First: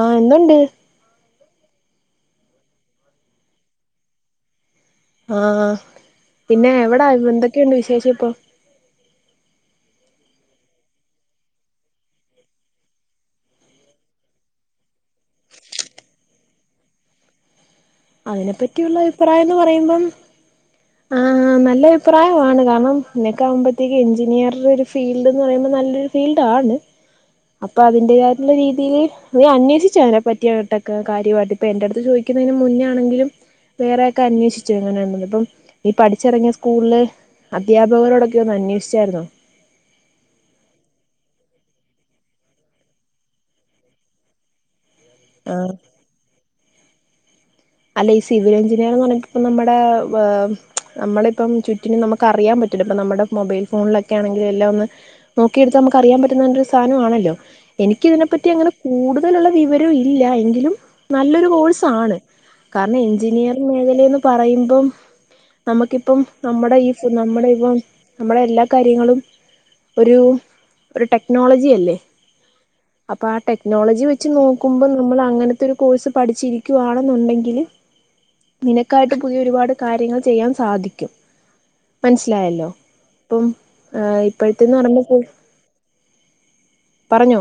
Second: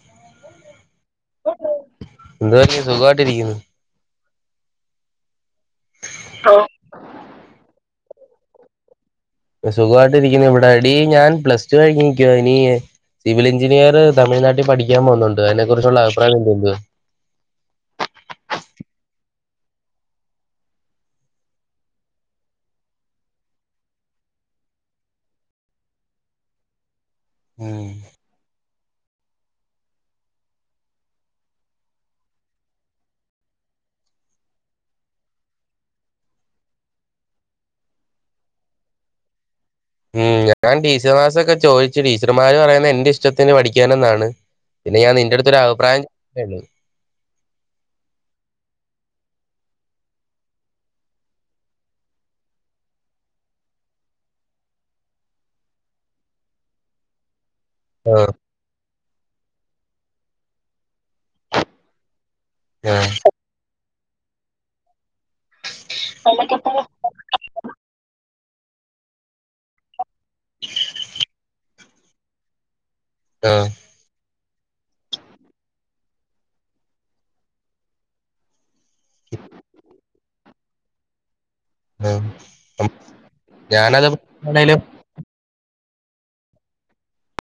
ആ ന്ന്ണ്ട് എതുവ സുഖമായിട്ടിരിക്കുന്നു ആ പിന്നെ എവിട എന്തൊക്കെയുണ്ട് വിശെ [unintelligible] പ്പം സുഖമായിട്ടിരിക്കുന്നു ഇവിടെ ടി ഞാൻ പ്ലസ് ടു കഴിഞ്ഞിക്കുവ ഇനി സിവിൽ എഞ്ചിനീയർ തമിഴ്നാട്ടി പഠിക്കാൻ പോകുന്നുണ്ട് അതിനെ കുറിച്ചുള്ള അഭിപ്രായം എന്തുണ്ട് അതിനെപ്പറ്റിയുള്ള അഭിപ്രായംന്ന് പറയുമ്പം ആ നല്ല അഭിപ്രായമാണ് കാരണം നിനക്ക വുമ്പോത്തേക്കും എഞ്ചിനീയർ ഒരു ഫീൽഡ്ന്ന് പറയുമ്പോം നല്ലൊരു ഫീൽഡാണ് അപ്പൊ ഉം അതിന്റെ യായിട്ടുള്ള രീ നീ നീ അന്വേഷിച്ചയ്‌നെ പറ്റിയട്ടൊക്കെ കാര്യമായിട്ട് ഇപ്പൊ എന്റെട്ത്ത് ചോയിക്കുന്നതിന് മുന്നോണെങ്കിലും വേറെക്കെ അന്വേഷിച്ചോ എങ്ങനെണ്ടെന്ന് ഇപ്പം നീ പഠിച്ചിറങ്ങിയ സ്കൂളില് അധ്യാപകരോടൊക്കൊന്ന് അന്വേഷിച്ചായിരുന്നോ ഉം ഞാൻ ടീച്ചർമാസൊക്കെ ചോദിച്ചു ടീച്ചർമാര് പറയുന്നെ എന്റെ ഇഷ്ടത്തിന് പഠിക്കാനെന്നാണ് പിന്നെ ഞാൻ നിന്റെട്ത്തോര് ആ രഭിപ്രായം ചോയ്ച്ചെന്നെള്ളു അല്ലെ ഈ സിവിൽ എഞ്ചിനീയർ എന്ന് പറഞ്ഞ ഇപ്പ നമ്മടെ അ നമ്മളിപ്പം ചുറ്റിനും നമുക്കറിയാം പറ്റൊല്ലോ ഇപ്പ നമ്മടെ മൊബൈൽ ഫോണിലൊക്കെ ആണെങ്കിലും എല്ലാം ഒന്ന് നോക്കിയെടുത്ത നമുക്കറിയാൻ പറ്റുന്ന ഒരു സാനംമാണല്ലോ എനിക്ക് ആഹ് ഇതിനെപ്പറ്റി അങ്ങനെ കൂടുതലുള്ള വിവരവും ഇല്ല എങ്കിലും നല്ലൊരു കോഴ്സാണ് കാരണം ആഹ് എഞ്ചിനിയർ മേഖ ലെ പറയുമ്പം നമുക്കിപ്പം നമ്മടെ ഈ സ് നമ്മടെ ഇപ്പം നമ്മുടെ എല്ലാ കാര്യങ്ങളും ഒരു ഒരു ടെക്നോളജി യല്ലേ അപ്പൊ ആ ആഹ് ടെക്നോളജി വെച്ച് നോ കുമ്പം നമ്മൾ അങ്ങനത്തെ ഒരു കോഴ്സ് പഠിച്ചിരിക്കുവാണ് ന്നുണ്ടെങ്കില് നിനക്കായിട്ട് പുതിയ ഒരുപാട് കാര്യങ്ങൾ ചെയ്യാൻ സാധിക്കും ആഹ് മനസ്സിലായല്ലോ ഇപ്പം ഞാനത് ഇപ്പോഴത്തെന്ന് ആണേലും പറയുമ്പോ [unintelligible] പറഞ്ഞോ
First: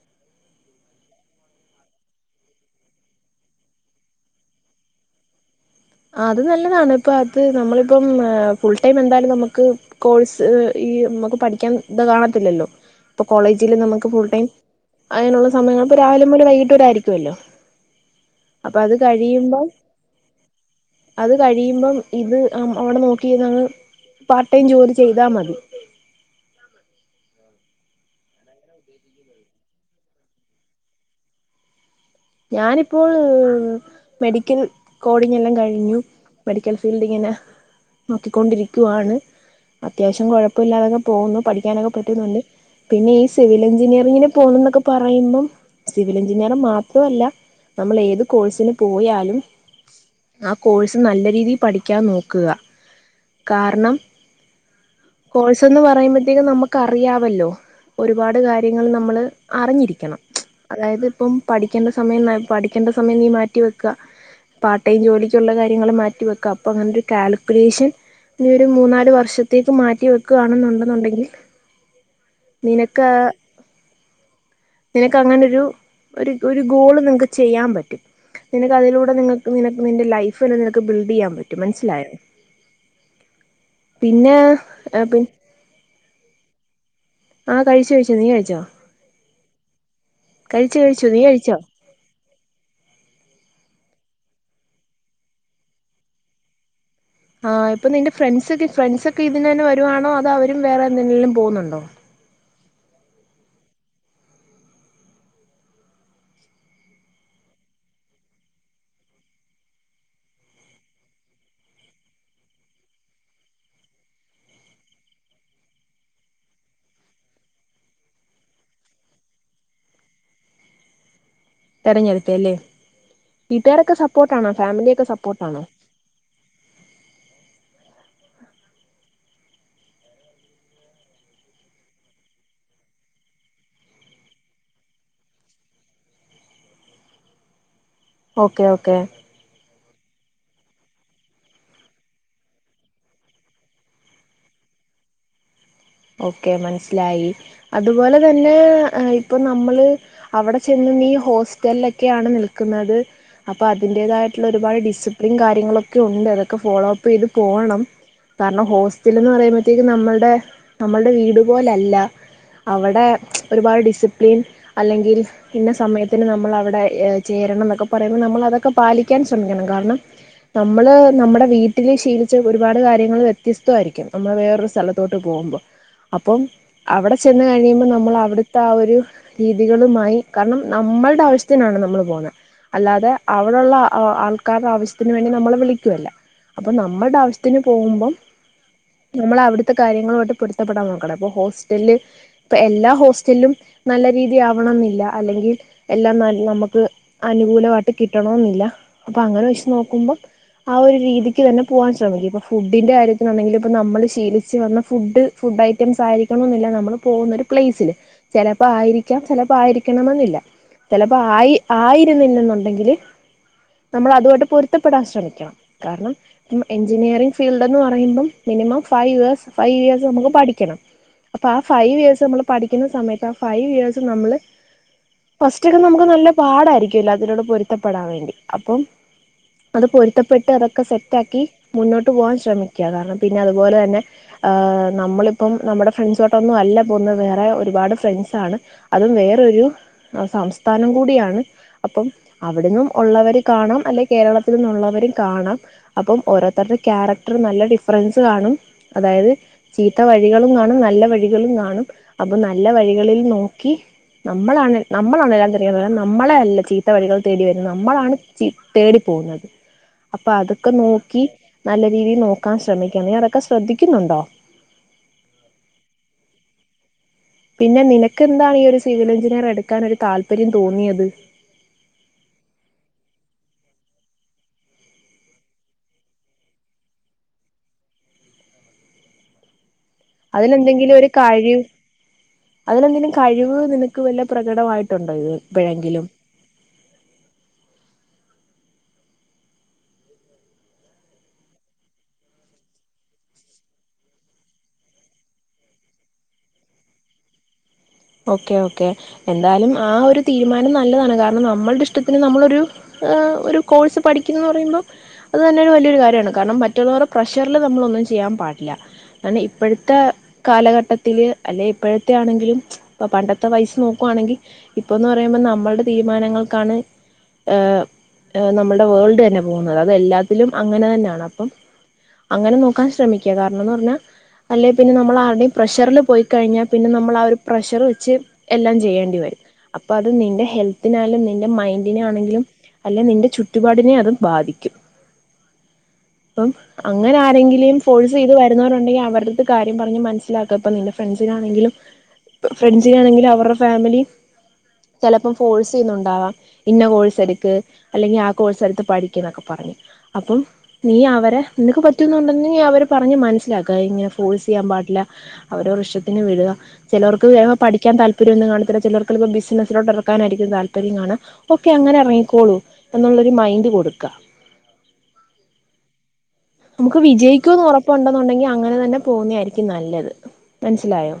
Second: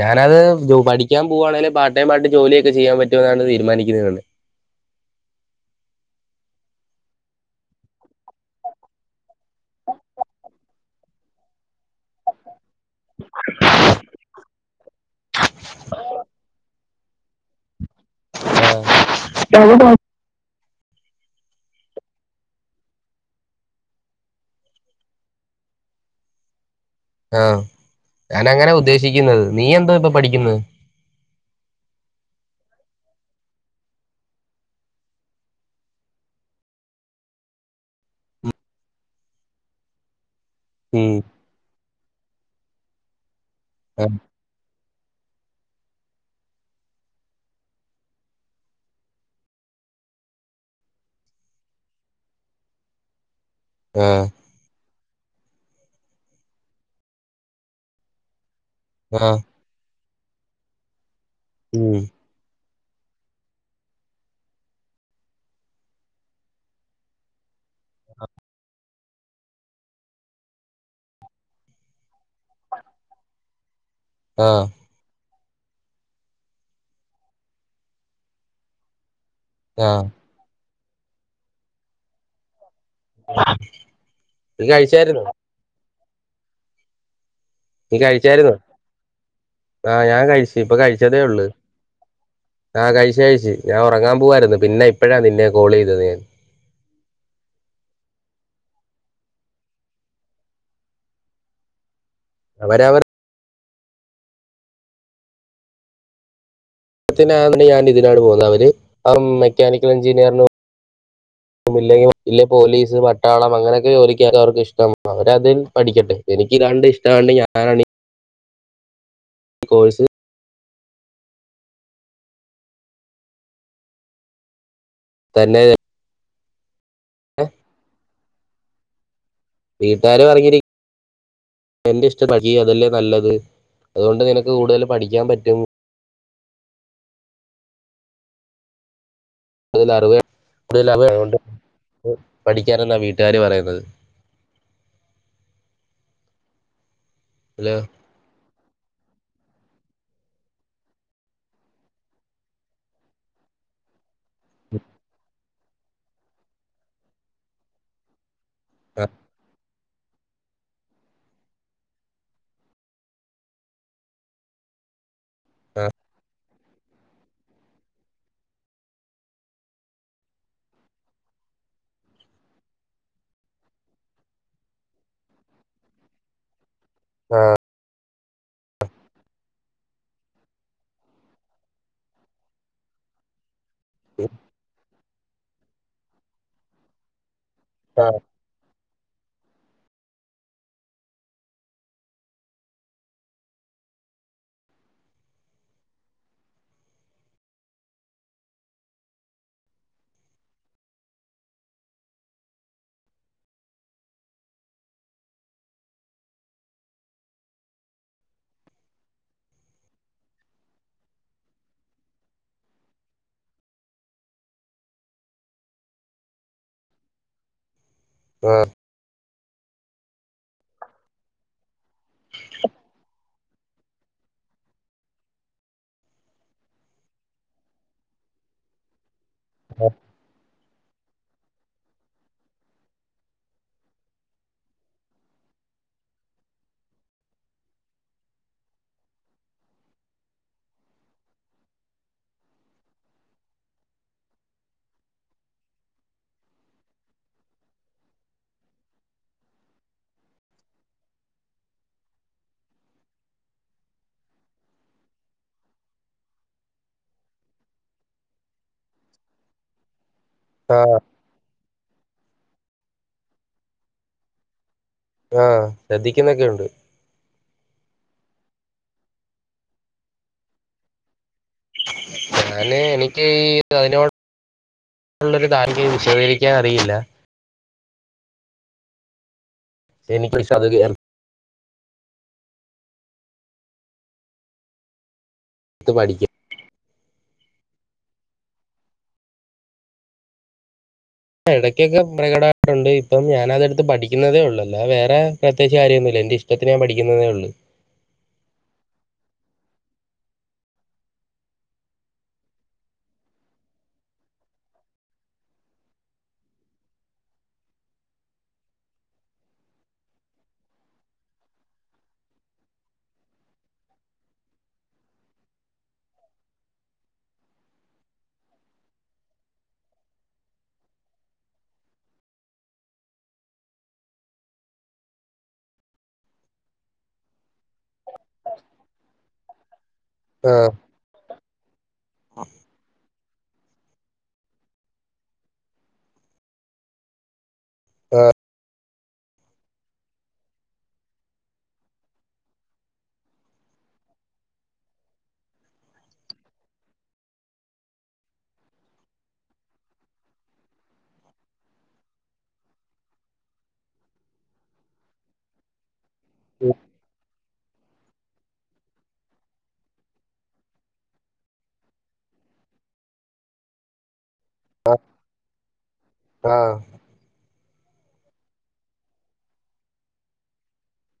ഞാനത് പഠിക്കാൻ പോവാണെങ്കിലും പാർട്ട് ടൈം ആയിട്ട് ജോലിയൊക്കെ ചെയ്യാൻ പറ്റുമോ എന്നാണ് തീരുമാനിക്കുന്നതു അത് നല്ലതാണ് ഇപ്പ അത് നമ്മളിപ്പം ഫുൾ ടൈം എന്തായാലും നമുക്ക് കോഴ്സ് ഈ നമുക്ക് പഠിക്കാൻ ഇത് കാണത്തില്ലല്ലോ ഇപ്പൊ കോളേജിൽ നമുക്ക് ഫുൾ ടൈം അങ്ങനുള്ള സമയങ്ങളി രാവിലെ മുതൽ വൈകിട്ട് വരായിരിക്കും തുവല്ലോ അപ്പ അത് കഴിയുമ്പോൾ അത് കഴിയുമ്പം ഇത് അവിടെ നോക്കി പാർട്ട് ടൈം ജോലി ചെയ്താ മതി ആ ഞാന അങ്ങനെ ഉദ്ദേശിക്കുന്നത് നീ എന്താ ഇപ്പൊ പഠിക്കുന്ന ഞാനിപ്പോൾ മെഡിക്കൽ കോഡിങ്ല്ലാം കഴിഞ്ഞു മെഡിക്കൽ ഫീൽഡ് ഇങ്ങനെ നോക്കിക്കൊണ്ടിരിക്കുവയാണ് അത്യാവശ്യം കുഴപ്പ കുഴപ്പല്ലാതക്കെ ഉം പോകുന്നു പഠിക്കാനൊക്കെ കണ്ട് പിന്നെ ഈ സിവിൽ ആഹ് എഞ്ചിനിയറിങ്ന് പോണം എന്നക്കെ പറയുമ്പം സിവിൽ എഞ്ചിനീയർ മാത്രം മാത്രല്ല നമ്മൾ ഏത് കോഴ്സിന് പോയാലും ആ കോഴ്സ് നല്ല രീതിയിൽ പഠിക്കാൻ നോക്കുക കാരണം ആഹ് കോഴ്സന്ന് പറയുമ്പോഴത്തേക്കും നമുക്ക് അറിയാമല്ലോ ഒരുപാട് കാര്യ കാര്യങ്ങൾ നമ്മൾ ആഹ് അറിഞ്ഞിരിക്കണം അതായത് ഇപ്പം പഠിക്കേണ്ട ഉം സമയം നന്നായി ക്കേണ്ട സമയം നീ മാറ്റി വെക്കുക പാർട്ട് ടൈം ജോലിക്കുള്ള കാര്യങ്ങൾ മാറ്റി വെക്ക അപ്പൊ അങ്ങനെ ഒരു കാൽക്കുലേഷൻ നീ ഒരു മൂന്നാല് വർഷത്തേക്ക് മാറ്റി വെക്കുകയാണെന്നുണ്ടെന്നുണ്ടെങ്കിൽ നിനക്ക് ആഹ് നിനക്ക് അങ്ങന ഒരു ഒരു ഗോൾ നിങ്ങൾക്ക് ചെയ്യൻ പറ്റും നിങ്ങൾക്കതിലൂടെ നിങ്ങൾ നിനക്ക് ആഹ് നിന്റെ ലൈഫ് നി ബിൽഡ് ചെയ്യാൻ പറ്റും മനസിലോ പിന്നെ നീ ആ പി കഴിച്ചായിരുന്നോ ആഹ കഴിച്ചു കഴിച്ചോ നീ കഴിച്ചോ ആഹ് ഞാൻ കഴിച്ച ഇപ്പൊ കഴിച്ചു കഴിച്ചു കഴിച്ചതേ നീ ഉള്ളു കഴിച്ചോ ആ കഴിച്ചു ഞാൻ ഉറങ്ങാൻ പോവായിരുന്നു പിന്നെ ഇപ്പോഴാ നിന്നെ കോൾ ചെയ്തത് ഞാൻ ആഹ ഇപ്പൊ നിന്റെ ഫ്രണ്ട്സ്ക്കെ ഫ്രണ്ട്സ ഒക്കെ ഇതിനന്നെ വരുവാണോ അധോ അവരും വേറെ എന്തെങ്കിലും പോകുന്നുണ്ടോ അവരവർ ത്തിണ്ട് ഞാൻ ഇതിനാണ് പോകുന്നത് അവര് മെക്കാനിക്കൽ എഞ്ചിനീയറിന ഇല്ലെങ്കിൽ പോലീസ് പട്ടാളം അങ്ങനെയൊക്കെ ജോലിക്ക അവർക്ക് ഇഷ്ടം അവരതിൽ പഠിക്കട്ടെ എനിക്ക് ഇതാണ്ട് ഇഷ്ടണ്ട് ഞാന കോഴ്സ് തെരഞ്ഞെടുത്ത അല്ലേ വീട്ടുകാരൊക്കെ സപ്പോർട്ട് ആണോ ഫാമിലിക്കെ സപ്പോർട്ട ആണോ ഏ വീട്ടുകാരും അറിഞ്ഞിരിക്ക എന്റെ ഇഷ്ടം പ അതല്ലേ നല്ലത് അതുകൊണ്ട് നിനക്ക് കൂടുതൽ പഠിക്കാൻ പറ്റും ഓക്കെ ഓക്കെ ക അറിവ [unintelligible] പഠിക്കാനെന്നാണ് വീട്ടുകാർ പറയുന്നത് ഓക്കെ മനസ് ലായി അതുപോലെ തന്നെ ഏ ആഹ് ഇപ്പം നമ്മള് അവിടെ ചെന്നു നീ ഹോസ്റ്റലൊക്കെയാണ് നിൽക്കുന്നത്. അപ്പൊ അതിന്റേതായിട്ടുള്ള ഒരുപാട് ഡിസിപ്ലിൻ കാര്യങ്ങളൊക്കെ ഉണ്ട്. അതൊക്കെ ഫോളോ അപ്പ് ചെയ്ത് പോണം. കാരണം ഹോസ്റ്റൽ എന്ന് പറയുമ്പ ഴത്തേക്ക് നമ്മളുടെ നമ്മളുടെ വീട് പോലല്ല. അവിടെ ഒരുപാട് ഡിസിപ്ലിൻ അല്ലെങ്കിൽ ഇന്ന സമയത്തിന് നമ്മൾ അവി ടെ ചേരണം എന്നൊക്കെ പറയുമ്പോ നമ്മൾ അതൊക്കെ പാലിക്കാൻ ശ്രമിക്കണം. കാരണം നമ്മള് നമ്മുടെ വീട്ടില് ശീലിച്ച ഒരുപാട് കാര്യങ്ങൾ വ്യത്യസ്തമായിരിക്കും. നമ്മള് വേറൊരു സ്ഥലത്തോട്ട് പോകുമ്പോ അപ്പം അവിടെ ചെന്ന് കഴിയുമ്പോ നമ്മള് അവിടുത്തെ ആ ഒരു രീതികളുമായി കാരണം നമ്മളുടെ ആവശ്യത്തിനാണ് നമ്മള് പോന്നെ. അല്ലാതെ ആ അവിടൊള്ള ആൾക്കാരുടെ ആവശ്യ ഇതിനു വേണ്ടി നമ്മള് വിളിക്കുവല്ലോ അപ്പ നമ്മുടെ ആവശ്യ ത്തിന് പോവുമ്പം ആഹ് നമ്മളവിടുത്തെ കാര്യങ്ങളു ആയിട്ട് പൊരുത്ത പ്പെടാൻ നോക്കണം. അപ്പ ഹോസ്റ്റലില് ഇപ്പ എല്ലാ ഹോസ്റ്റലിലും നല്ല രീതി ആവണന്നില്ല. അല്ലെങ്കി എല്ലാം നമുക്ക് അനുകൂലമായിട്ട് കിട്ടണോന്നില്ല. അപ്പൊ അങ്ങനെ വച്ച് നോക്കുമ്പം ആ ഒരു രീതിക്ക് തന്നെ പോകാൻ ശ്രമിക്കും. ഇപ്പ ഫുഡിന്റെ കാര്യത്തിനാണെങ്കിൽ ഇപ്പോ നമ്മൾ ശീലിച്ച് വന്ന ഫുഡ് ഫുഡ് ഐറ്റംസ് ആയിരിക്കണം എന്നില്ല നമ്മൾ പോകുന്ന ഒരു പ്ലേസില്. ചെലപ്പോ ആയിരിക്കാം. ചെലപ്പോ ആയിരിക്കണമെന്നില്ല. ചെലപ്പോ ആയി ആയിരുന്നില്ലെന്നൊ ണ്ടെങ്കില് നമ്മള് അതുമായിട്ട് പൊരുത്തപ്പെടാൻ ശ്രമിക്കണം. കാരണം എഞ്ചിനീയറിംഗ് ഫീൽഡ് എന്ന് പറയുമ്പം minimum five years five years നമുക്ക് പഠിക്കണം. അപ്പോ ആ ഫൈവ് ഇയേഴ്സ് നമ്മൾ പഠിക്കുന്ന സമയത്ത് ആ ഫൈവ് ഇയേഴ്സ് നമ്മള് ഫസ്റ്റൊക്കെ നമുക്ക് നല്ല പാടായിരിക്കും എല്ലാത്തിനോടും പൊരുത്തപ്പെടാൻ വേണ്ടി. അപ്പം അത് പൊരുത്തപ്പെട്ട് അതൊക് ഒക്കെ സെറ്റാക്കി മുന്നോട്ട് പോകൻ ശ്രമിക്കാ കാരണം പിന്നെ അതുപോലെ തന്നെ ആഹ് നമ്മളിപ്പം നമ്മുടെ ഫ്രണ്ട്സോട്ടൊന്നും അല്ല പോകുന്നത് വേറെ ഒരുപാട് ഫ്രണ്ട്സാണ് അതും വേറൊരു സംസ്ഥാനം കൂടിയാണ് അപ്പം അവിടെന്നും ഒള്ളവര് കാണും അല്ലെ കേരളത്തിൽ നിന്നുള്ളവരും കാണാം അപ്പം ഓരോരുത്തരുടെ ക്യാരക്ടർ നല്ല ഡിഫറൻസ് കാണും അതായത് ചീത്ത വഴികളും കാണും നല്ല വഴികളും കാണും അപ്പൊ നല്ല വഴികളിൽ നോക്കി നമ്മളാണ് നമ്മളാണ് എല്ലാം [unintelligible] വരുന്നത് നമ്മളെ അല്ല ചീത്ത വഴികൾ തേടി വരുന്നത് നമ്മളാണ് ചീ തേടി പോകുന്നത് അപ്പൊ അതൊക്കെ ആഹ് നോക്കി നല്ല രീതിൽ നോക്കാൻ ശ്രമിക്കണം നീ അതൊക്കെ ശ്രദ്ധിക്കുന്നുണ്ടോ ആഹ് ശ്രദ്ധിക്കുന്നൊക്കെയുണ്ട് പിന്നെ നിനക്ക് എന്താണ് ഈ ഒരു സിവിൽ എഞ്ചിനീയർ എടുക്കാൻ ഒരു താല്പര്യം തോന്നിയത്? ഞാന് എനിക്ക് ഈ അതിനോടുള്ളൊരു താല്പര്യം വിശദീകരിക്കാൻ അറിയില്ല എനിക്ക് പക്ഷെ അത് അതിലെന്തെങ്കിലും ഒരു കഴിവ് അതിൽ എന്തേലും കഴിവ് നിനക്ക് വല്ല പ്രകടമായിട്ടുണ്ടോ ഇത് എടുത്ത് എപ്പഴെങ്കിലും പഠിക്കാം എടക്കൊക്കെ പ്രകടമായിട്ടുണ്ട് ഇപ്പം ഞാൻ അത അടുത്ത് പഠിക്കുന്നതേ ഒള്ളൂ വേറെ പ്രത്യേകിച്ച് കാര്യൊന്നും ഇല്ല എന്റെ ഇഷ്ടത്തിന് ഞാൻ പഠിക്കുന്നന്നേ ഉള്ളൂ ഓക്കെ ഓക്കെ എന്തായാലും ആ ഒരു തീരുമാനം നല്ലതാണ് കാരണം നമ്മൾടെ ഇഷ്ടത്തിന് നമ്മളൊരു ഏഹ് ഒരു കോഴ്സ് പഠിക്കുന്നന്ന് പറയുമ്പോം അത് തന്നെ വലിയൊരു കാര്യമാണ് കാരണം മറ്റുള്ളവരുടെ പ്രഷറിൽ നമ്മളൊന്നും ചെയ്യാൻ പാടില്ല കാരണം ഇപ്പഴത്തെ കാലഘട്ടത്തില് അല്ലെ ഇപ്പോഴത്തെ ആണെങ്കിലും ഇപ്പോ പണ്ടത്തെ വയിസ് നോക്കുയാണെങ്കിൽ ഇപ്പോന്ന് പറയുമ്പോ നമ്മൾടെ തീരുമാനങ്ങൾക്കാണ് ഏഹ് നമ്മൾടെ വേൾഡ് തന്നെ പോകുന്നത് അതെല്ലാത്തിലും അങ്ങനെ തന്നെയാണ് അപ്പം അങ്ങനെ നോക്കാൻ ശ്രമിക്കുക കാരണന്ന് പറഞ്ഞാൽ അല്ലേ പിന്നെ നമ്മൾ ആരുടെയും പ്രഷറിൽ പോയി കഴിഞ്ഞാ പിന്നെ നമ്മൾ ആ ഒരു പ്രഷർ ച്ച് എല്ലാം ചെയ്യേണ്ടി വരും അപ്പൊ അത് നിന്റെ ആഹ് ഹെൽത്തിനായാലും നിൻ്റെ നിന്റെ മൈൻഡ് ണെങ്കിലും അല്ലേ നിന്റെ ചു ചുറ്റുപാടിനെ അതും ബാധിക്കും അപ്പം അങ്ങനെ ആരെങ്കിലെയും ഫോഴ്സ് ചെയ്ത് വരുന്നവരുണ്ടെങ്കിൽ അവരുടുത്ത് കാര്യം പറഞ്ഞ് മനസ്സിലാക്കപ്പ നിന്റെ ഫ്രണ്ട്സിനാണെങ്കിലും ഫ്രണ്ട്സിനാണെങ്കിലും അവരുടെ ഫാമിലി ചിലപ്പോം ഫോഴ്സ് ചെയ്യുന്നുണ്ടാവാം ഇഞ കോഴ്സ് എടുക്ക് അല്ലെങ്കിൽ ആ കോഴ്സ് എടുത്ത് പഠിക്ക് എന്നൊക്കെ പറഞ് അപ്പം നീ അവരെ നിനക്ക് പറ്റുന്നുണ്ടങ്കിൽ നീ അവര് പറഞ്ഞ് മനസ്സിലാക്ക ഇങ്ങനെ ഫോഴ്സ് ചെയ്യാൻ പാടില്ല അവരോരെ ഇഷ്ടത്തിന് വിടുക ചിലർക്ക് പഠിക്കാൻ താല്പര്യംഒന്നും കാണത്തില്ല ചിലർക്ക്പ്പോ ബിസിനസിലോട്ട് ഇറക്കാനായിരിക്കും താല്പര്യം കാണുക ഓക്കെ അങ്ങനെ ഇറങ്ങിക്കോളൂ എന്നുള്ളൊരു മൈൻഡ് കൊടുക്കാ ആ നമുക്ക് വിജയിക്കുവന്ന് ഉറ പ്പ് ഉണ്ടെന്നുണ്ടെങ്കിൽ അങ്ങനെ തന്നെ പോകുന്നതായിരിക്കും നല്ലത് മനസ്സിലായോ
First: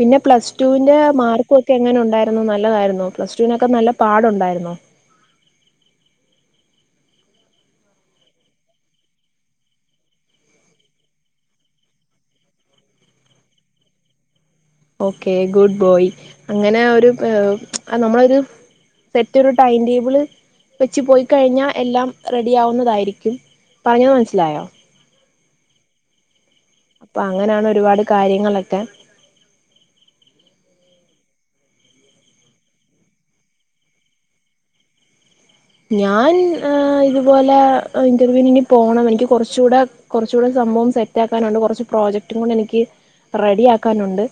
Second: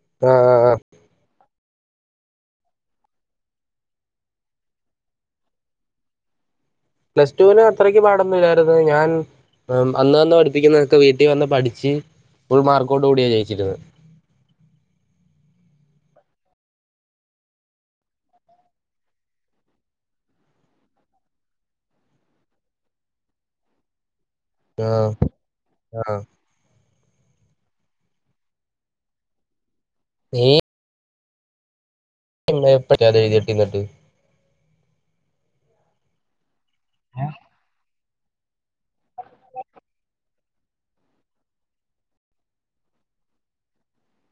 പിന്നെ പ്ലസ് ആഹ് ടുവിന്റെ മാർക്ക് ക്കെ എങ്ങനെ ഉണ്ടായിരുന്നു നല്ലതായിരുന്നോ പ്ലസ് ടുവിനൊക്കെ നല്ല പാടുണ്ടായിരുന്നോ പ്ലസ് ടുവിന് അത്രക്ക് പാടൊന്നും ഇല്ലായിരുന്നു ഞാൻ അന്ന് അന്ന് പഠിപ്പിക്കുന്നതൊക്കെ വീട്ടിൽ വന്ന് പഠിച്ച് ഫുൾ മാർക്കോട്ട് കൂടിയാ ജയിച്ചിരുന്നെ ഓക്കെ ഗുഡ് ബോയ് അങ്ങനെ ഒരു നമ്മളൊരു സെറ്റ് ഒരു ടൈം ടേബിള് വെച്ച് പോയിക്കഴിഞ്ഞാൽ എല്ലാം റെഡി ആവുന്നതായിരിക്കും പറഞ്ഞ മനസി ആ ആ അപ്പൊ അങ്ങനെയാണ് ഒരുപാട് കാര്യങ്ങളൊക്കെ നീ [unintelligible] ഞാൻ ഇതുപോല ഇൻ്റർവ്യൂവിന് ഇനി പോണം എനിക്ക് കുറച്ചൂടെ കുറച്ച് കൂടെ സംഭവം സെറ്റ് ആക്കാനുണ്ട് കുറച്ച് പ്രോജക്റ്റും കൂടെ എനിക്ക് റെഡി ആക്കാനുണ്ട്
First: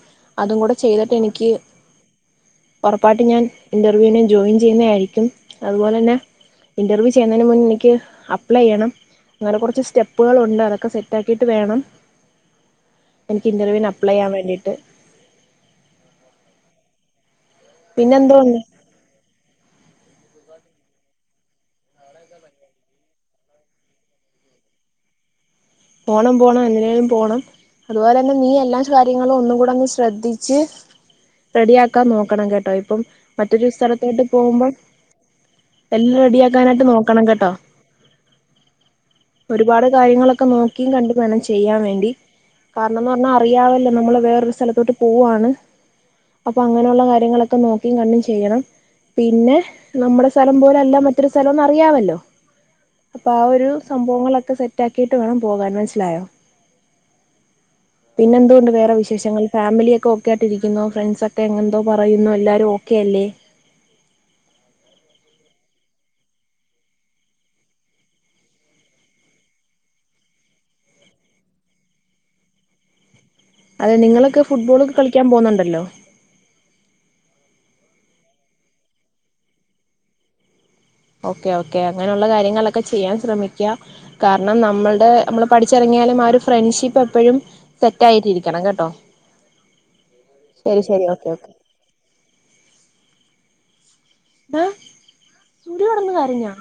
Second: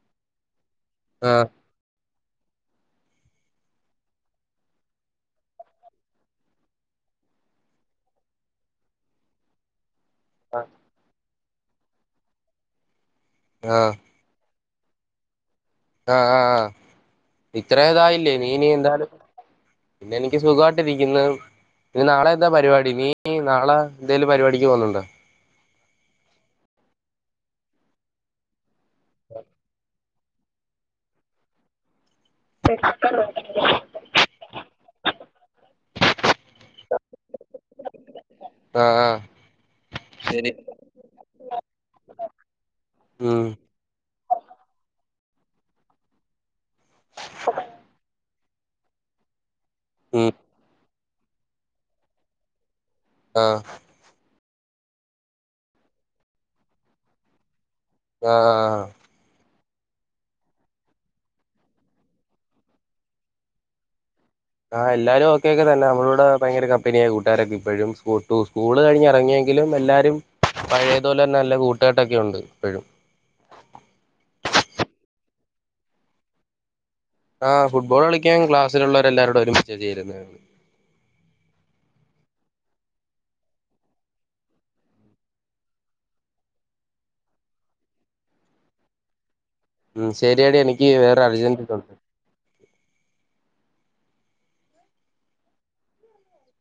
അതും കൂടെ ചെയ്തിട്ട് ആഹ് എനിക്ക് ഉറപ്പായിട്ട് ഞാൻ ഇന്റർവ്യൂന് ജോയിൻ ചെയ്യുന്ന ആയിരിക്കും അതുപോലെ തന്നെ ഇന്റർവ്യൂ ചെയ്യുന്നതിന് മുന്നെ എനിക്ക് അപ്ലൈ ചെയ്യണം അങ്ങനെ കുറച്ച് സ്റ്റെപ്പ് പ്പുകളുണ്ട് അതൊക്കെ സെറ്റ് ആക്കി കിട്ട് വേണം എനിക്ക് ഇന്റർവ്യൂവിന് ആഹ് അപ്ലേ ചെയ്യാൻ വേണ്ടിട്ട് ആ ആ ആ പിന്നെ ഇത്രേതായില്ലേ നീ എന്തോണ്ട് ഇനി എന്തായാലും പിന്നെ എനിക്ക് സുഖവായിട്ടിരിക്കുന്നു ഇനി നാളെ എന്താ പരിപാടി നീ നാളെ എന്തേലും പരിപാടിക്ക് പോന്നണ്ടോ പോണം പോണം എങ്ങനേലും പോണം അതുപോലെ തന്നെ നീ എല്ലാം കാര്യങ്ങളും ഒന്നുംകൂടെന്ന് ശ്രദ്ധിച്ച് റെഡിയാക്കാൻ നോ നോക്കണം കേട്ടോ ഇപ്പം മറ്റൊരു സ്ഥലത്തോട്ട് പോകുമ്പോ എല്ലാം റെഡിയ ആക്കാനായിട്ട് നോക്കണം കേട്ടോ ആഹ് ആഹ് ഒരുപാട് കാര്യങ്ങളൊക്കെ ശരി നോ കണ്ടുവേണം ചെയ്യാൻ വേണ്ടി കാരണമെന്ന് പറഞ്ഞ ഉം അറിയാല്ലോ നമ്മൾ വേറെ ഒരു സ്ഥലത്തോട്ട് പോവാണ് അപ്പൾ അങ്ങനെയുള്ള കാര്യങ്ങളൊക്കെ നോക്കിയും കണ്ടും ചെയ്യണം പിന്നെ ഉം നമ്മടെ സ്ഥലം പോലല്ല മറ്റ ഇത്തിരി സ്ഥലോന്ന് അറിയാവല്ലോ അപ്പൊ ആ ആഹ് ഒരു സംഭവങ്ങളൊക്കെ ക്കെ സെറ്റാക്കിട്ട് വേണം പോകാൻ മനസ്സിലായോ പിന്നെ എന്തുണ്ട് ആഹ് വേറെ വിശേഷങ്ങൾ ഫാമിലിയൊക്കെ ഓക്കെ ആയിട്ടിരിക്കുന്നു ഫ്രണ്ട്സ ഒക്കെ എന്തോ പറയുന്നു എല്ലാരും ഓക്കെ അല്ലേ എല്ലാരും ഓക്കെ തന്നെ അവളോട് ഭയങ്കര കമ്പനിയായ കൂട്ടുകാരെക്കെ ഇപ്പഴും സ്‌കൂ സ്‌കൂ സ്കൂള് കഴിഞ്ഞ് ഇറങ്ങിയെങ്കിലും എല്ലാരും പഴയതുപോലെ തന്നെ നല്ല കൂട്ടുകെട്ട് ഒക്കെ ഉണ്ട് അതെ നിങ്ങളൊക്കെ ഫുട്ബോളൊക്കെ കളിക്കാൻ പോന്നുണ്ടല്ലോ ആ ഫുട്ബോൾ കളിക്കാൻ ക്ലാസ്സിലുള്ളവരെല്ലാവരോടും ഒരുമിച്ച് ചേരുന്ന ഓക്കെ ഓക്കേ അങ്ങനെയുള്ള കാര്യങ്ങളൊക്കെ ചെയ്യാൻ ശ്രമിക്കുക കാരണം നമ്മളുടെ നമ്മള് പഠിച്ചിറങ്ങിയാലും ആ ഒരു ഫ്രണ്ട്ഷിപ്പ് എപ്പോഴും സെറ്റ് ആയിട്ടിരിക്കണം കേട്ടോ ഉം ശരിയടി ശരി എനിക്ക് ശരി വേറ ഓക്കെ ഓക്കെ അർജന്റ് തോണ്ട് ഡാ സൂര്യ കടന്ന് കരഞ്ഞോ